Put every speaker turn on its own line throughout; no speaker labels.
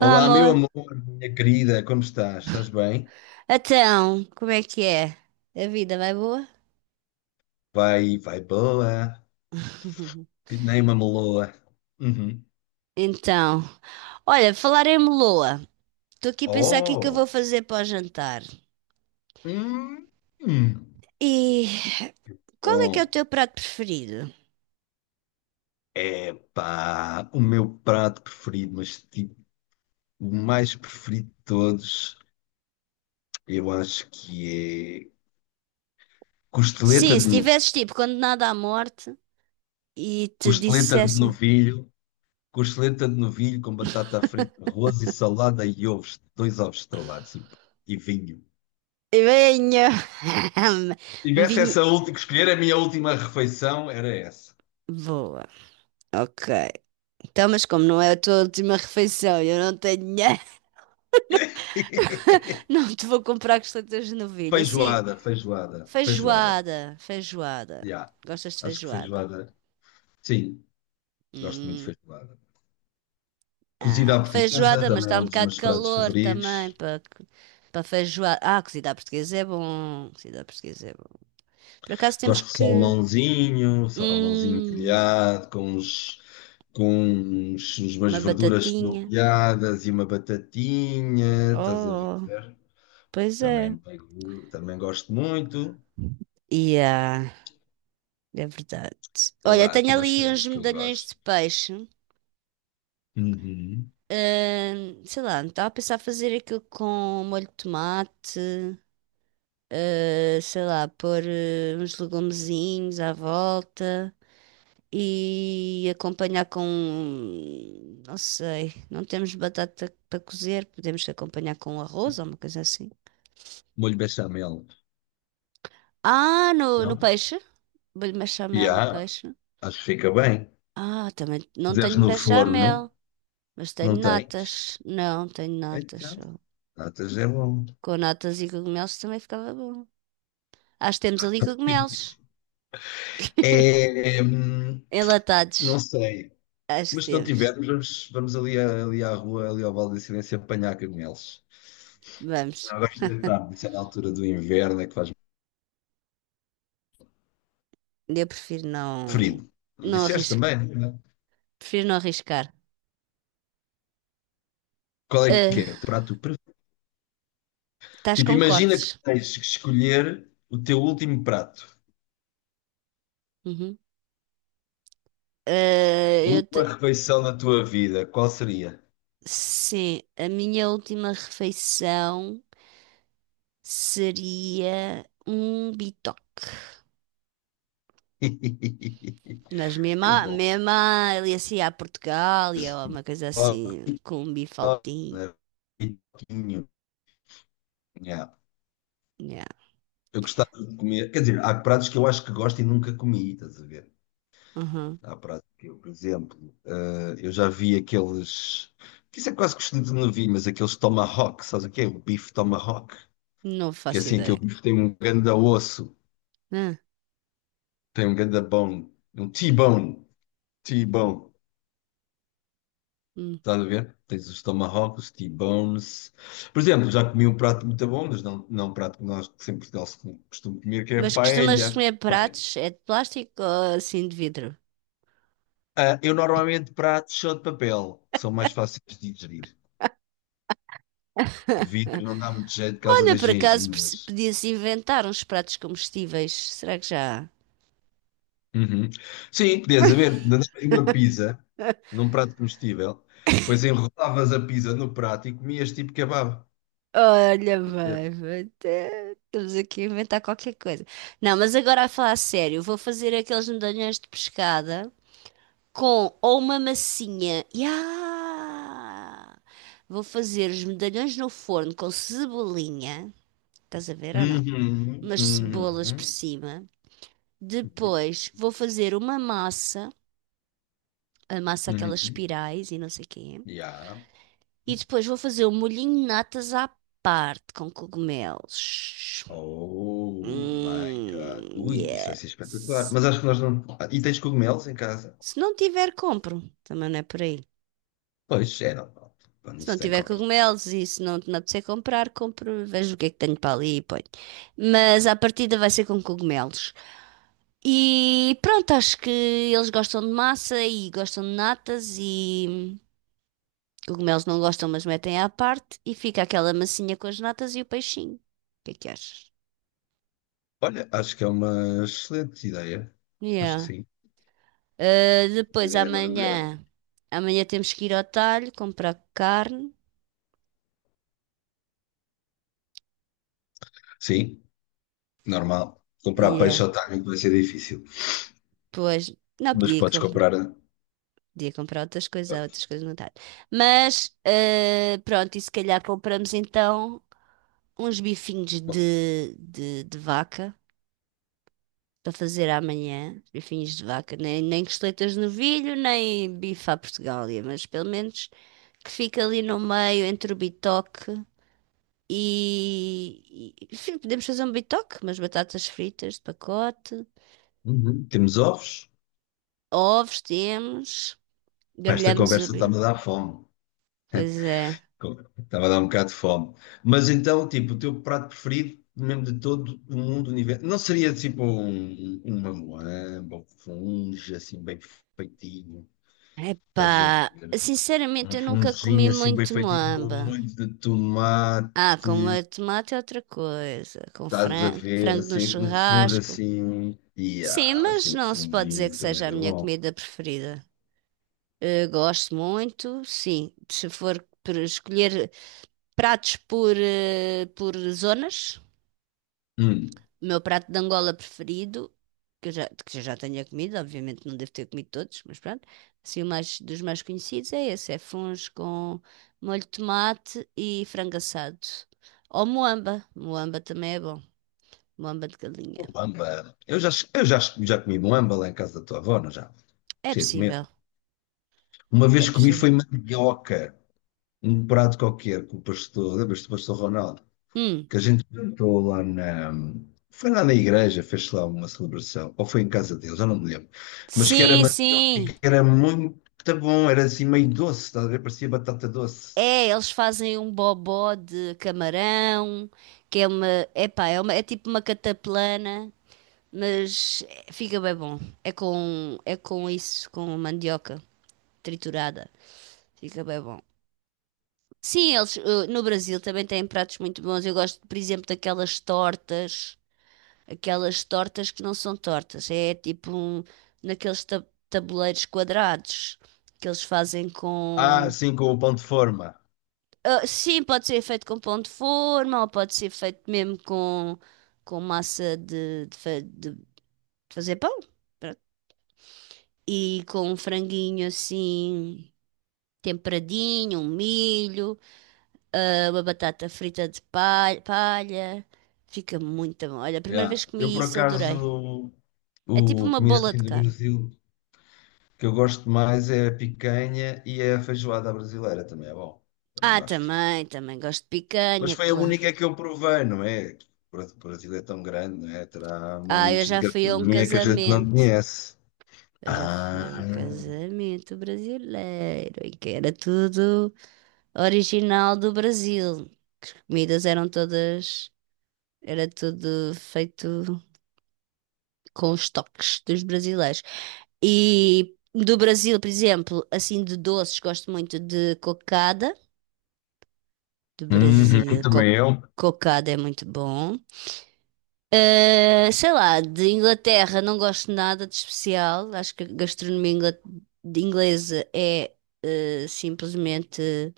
Olá,
Olá, meu
amor.
amor, minha querida, como estás? Estás bem?
Então, como é que é? A vida vai boa?
Vai boa, que nem uma meloa. Uhum.
Então, olha, falar em meloa. Estou aqui a pensar o que é que eu vou
Oh!
fazer para o jantar.
Hum, hum.
E qual é que é o
Bom,
teu prato preferido?
pá, o meu prato preferido, mas tipo, o mais preferido de todos, eu acho que é costeleta
Sim,
de
se
novilho.
tivesses tipo condenado à morte e te
Costeleta de
dissessem
novilho, costeleta de novilho com batata frita, arroz e salada e ovos, dois ovos estrelados e vinho.
venha! Um
Tivesse
vinho.
essa última que escolher, a minha última refeição era essa.
Boa, ok. Então, mas como não é a tua última refeição, eu não tenho dinheiro, não te vou comprar costeletas de novilha. Sim.
Feijoada, feijoada, feijoada.
Feijoada,
Já,
Gostas de
acho que
feijoada?
feijoada. Sim, gosto muito de
Hum,
feijoada. Cozida à portuguesa
feijoada, mas
também
está
é
um
um dos
bocado de
meus pratos
calor também
favoritos.
para feijoada. Ah, cozida à portuguesa é bom. Cozida à portuguesa é bom. Por acaso temos
Gosto de
que
salmãozinho, salmãozinho
hum,
grelhado, com uns, umas
uma
verduras
batatinha.
estopeadas e uma batatinha, estás a ver?
Oh, pois
Também,
é.
também gosto muito.
E é verdade.
Sei
Olha,
lá,
tenho
tem mais
ali uns
coisas que eu
medalhões
gosto.
de peixe.
Uhum.
Sei lá, não estava a pensar fazer aquilo com molho de tomate. Sei lá, pôr uns legumezinhos à volta e acompanhar com não sei, não temos batata para cozer, podemos acompanhar com arroz ou uma coisa assim.
Molho bechamel.
Ah, no
Não?
peixe? Bolho bechamel
E
no
há,
peixe.
acho que fica bem.
Ah, também não
Desde
tenho
no forno,
bechamel, mas tenho
não tens.
natas. Não, tenho natas
Então,
só.
natas é bom.
Com natas e cogumelos também ficava bom. Acho que temos ali cogumelos
É, não
enlatados.
sei.
Acho que
Mas se não
temos.
tivermos, vamos ali, ali à rua, ali ao Vale da Silêncio, apanhar cogumelos.
Vamos.
Não, agora já está. Isso é na altura do inverno, é que faz
Eu prefiro não,
frio. Não
não
disseste
arriscar.
também? Né?
Prefiro não arriscar.
Qual é que
Ah,
é o teu prato preferido?
estás
Tipo,
com
imagina
cortes.
que tens que escolher o teu último prato,
Uhum. Ah,
a última refeição da tua vida. Qual seria?
sim, a minha última refeição seria um bitoque. Mas mesmo,
Que bom.
mesmo ali assim à Portugália ou uma coisa assim, com um bifaltinho.
Né? Pitoquinho. Yeah.
Yeah.
Eu gostava de comer. Quer dizer, há pratos que eu acho que gosto e nunca comi, estás a ver?
Uhum.
Há pratos que eu, por exemplo, eu já vi aqueles. Que isso é quase costume de não vi, mas aqueles tomahawk, sabes o que é? O bife tomahawk.
Não
Que é
faço
assim, aquele
ideia.
bife tem um ganda osso,
Ah,
tem um ganda bone, um T-bone. T-bone.
hum.
Estás a ver? Tens os tomahawks, T-bones. Por exemplo, já comi um prato muito bom, mas não um prato que nós que sempre em Portugal se com- costumo comer, que é a
Mas costumas
paella.
comer
Paella.
pratos? É de plástico ou assim de vidro?
Ah, eu normalmente prato só de papel, que são mais fáceis de digerir. De vidro não dá muito jeito por causa
Olha,
das
por acaso
gengivas.
podia-se inventar uns pratos comestíveis. Será que já há?
Uhum. Sim, podias haver mandavas uma pizza num prato comestível, depois enrolavas a pizza no prato e comias tipo kebab.
Olha, bem, estamos aqui a inventar qualquer coisa. Não, mas agora a falar a sério, vou fazer aqueles medalhões de pescada com ou uma massinha. Ya! Vou fazer os medalhões no forno com cebolinha. Estás a ver ou não?
Uhum,
Umas cebolas por
uhum,
cima.
uhum,
Depois vou fazer uma massa, a massa aquelas
uhum.
espirais e não sei o quê.
Yeah.
E depois vou fazer o molhinho de natas à parte com cogumelos.
Oh my God. Ui, isso vai ser espetacular.
Yes.
Mas acho que nós não. Ah, e tens cogumelos em casa?
Se não tiver, compro. Também não é por aí.
Pois, é normal. Quando não
Se
se
não
tem
tiver
compra.
cogumelos e se não me apetecer comprar, compro, vejo o que é que tenho para ali e ponho. Mas à partida vai ser com cogumelos. E pronto, acho que eles gostam de massa e gostam de natas e cogumelos não gostam, mas metem à parte e fica aquela massinha com as natas e o peixinho. O que é que achas?
Olha, acho que é uma excelente ideia. Acho que
Yeah.
sim.
Ah,
Uma
depois
ideia maravilhosa.
amanhã, temos que ir ao talho comprar carne.
Sim, normal. Comprar
Yeah.
peixe ao timing vai ser difícil.
Pois, não
Mas
podia
podes
comprar.
comprar.
Podia comprar outras coisas, há
Podes.
outras coisas no talho. Mas, ah, pronto, e se calhar compramos então uns bifinhos de vaca para fazer amanhã. Bifinhos de vaca, nem costeletas de novilho, nem bife à Portugália, mas pelo menos que fica ali no meio entre o bitoque. E sim, podemos fazer um bitoque, umas batatas fritas de pacote,
Uhum. Temos ovos?
ovos temos,
Pá, esta
grelhamos o
conversa
bife.
está-me a dar fome.
Pois é.
Estava a dar um bocado de fome. Mas então, tipo, o teu prato preferido, mesmo de todo o mundo, o universo, não seria tipo uma moamba, um funge assim bem feitinho, estás a
Epá,
ver?
sinceramente
Um
eu nunca comi
funginho assim bem
muito
feitinho com
moamba.
molho de tomate,
Ah, com molho de tomate é outra coisa, com
estás a ver?
frango no
Assim, um funge
churrasco.
assim, e
Sim,
ah, assim,
mas
um
não se pode dizer que
funginho também
seja a
era
minha
bom.
comida preferida. Eh, gosto muito, sim. Se for por escolher pratos eh, por zonas,
Hum,
o meu prato de Angola preferido, que eu já tenha comido, obviamente não devo ter comido todos, mas pronto, assim, dos mais conhecidos é esse, é funs com molho de tomate e frango assado. Ou moamba também é bom, moamba de galinha.
moamba. Já comi moamba lá em casa da tua avó, não já?
É
Cheio de medo.
possível,
Uma
é
vez comi
possível.
foi mandioca. Um prato qualquer com o pastor, lembras-te do pastor Ronaldo?
Hum,
Que a gente cantou lá na. Foi lá na igreja, fez lá uma celebração, ou foi em casa deles, eu não me lembro. Mas que era
sim,
mandioca,
sim.
que era muito bom, era assim meio doce, estás a ver? Parecia batata doce.
É, eles fazem um bobó de camarão, que é uma, epá, é é tipo uma cataplana. Mas fica bem bom. É com isso, com mandioca triturada. Fica bem bom. Sim, eles eh, no Brasil também têm pratos muito bons. Eu gosto, por exemplo, daquelas tortas, aquelas tortas que não são tortas, é tipo um, naqueles tabuleiros quadrados que eles fazem
Ah,
com.
sim, com o pão de forma.
Ah, sim, pode ser feito com pão de forma ou pode ser feito mesmo com massa de, fa- de fazer pão. E com um franguinho assim temperadinho, um milho, ah, uma batata frita de palha. Fica muito bom. Olha, a primeira vez
Yeah.
que
Eu,
comi
por
isso, adorei.
acaso,
É tipo
a
uma
comida
bola
assim
de
do
carne.
Brasil que eu gosto mais é a picanha e é a feijoada brasileira, também é bom. Também
Ah,
gosto.
também gosto de
Mas
picanha,
foi a
claro.
única que eu provei, não é? O Brasil é tão grande, não é? Terá
Ah, eu
montes de
já fui a um
gastronomia que a gente não
casamento.
conhece.
Eu já fui a
Ah,
um casamento brasileiro em que era tudo original do Brasil. Comidas eram todas, era tudo feito com os toques dos brasileiros. E do Brasil, por exemplo, assim de doces, gosto muito de cocada. Do
uhum,
Brasil,
também eu.
cocada é muito bom. Eh, sei lá, de Inglaterra não gosto nada de especial. Acho que a gastronomia ingla- de inglesa é eh, simplesmente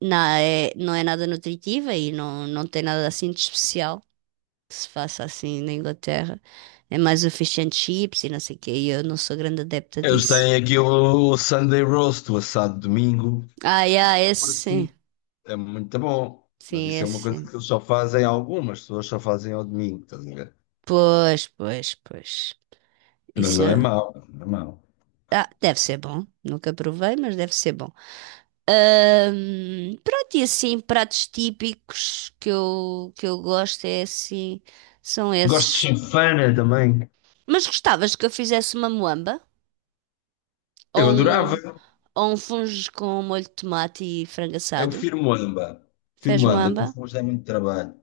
não é nada nutritiva e não tem nada assim de especial que se faça assim na Inglaterra. É mais o fish and chips e não sei o quê. E eu não sou grande adepta
Eles
disso.
têm aqui o Sunday Roast, o assado de domingo.
Ah, yeah, esse sim.
Parecido. É muito bom. Mas
Sim,
isso é uma
esse
coisa que
sim.
eles só fazem, algumas pessoas só fazem ao domingo, estás a ver?
Pois, pois.
Mas
Isso
não é
é-
mau, não é mau.
ah, deve ser bom. Nunca provei, mas deve ser bom. Pronto, e assim, pratos típicos que eu gosto é assim, são
Gosto de
esses.
chifana também.
Mas gostavas que eu fizesse uma moamba?
Eu
Ou
adorava.
um, ou um fungo com molho de tomate e frango
Eu
assado?
prefiro moamba. Prefiro
Fez
moamba, que o
moamba?
fumo dá muito trabalho.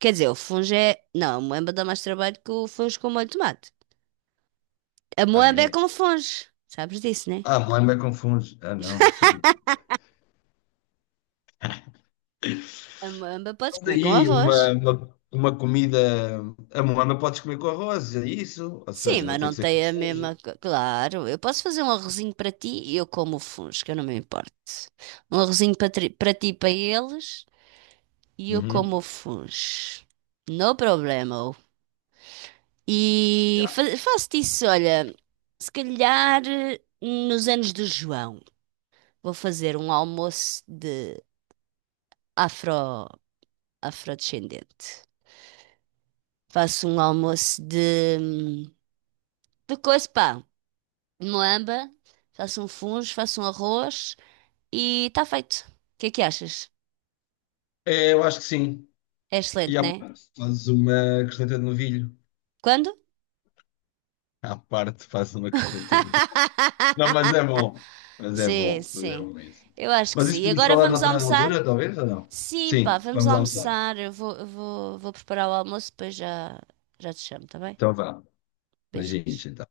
Quer dizer, o funge é. Não, a moamba dá mais trabalho que o funge com molho de tomate. A
Ah,
moamba é
é?
com funge. Sabes disso, né?
Ah, moamba com fungos. Ah, não, não sabia.
A moamba podes
Mas
comer com
aí,
arroz.
uma comida. A moamba podes comer com arroz, é isso? Ou
Sim,
seja, não
mas
tem
não
que ser com
tem a
fungo.
mesma. Co- Claro, eu posso fazer um arrozinho para ti e eu como o funge, que eu não me importo. Um arrozinho para ti e para eles e eu como
Uhum.
o funge. No problema. E
Já.
faço-te isso, olha. Se calhar eh, nos anos do João, vou fazer um almoço de afro. Afrodescendente. Faço um almoço de coisa, pá, moamba, faço um fungo, faço um arroz e está feito. O que é que achas?
É, eu acho que sim.
É
E
excelente,
à
né?
parte, fazes uma costeleta de novilho.
Quando?
À parte, fazes uma costeleta de novilho. Não, mas é bom. Mas é
Sim,
bom. Mas é
sim.
bom mesmo.
Eu acho que
Mas
sim.
isso
E
podemos
agora
falar
vamos
noutra
almoçar?
altura, talvez, ou não?
Sim, pá,
Sim,
vamos
vamos almoçar.
almoçar. Eu vou, vou preparar o almoço, depois já, já te chamo, tá bem?
Então vá.
Beijinhos.
Beijinhos, então.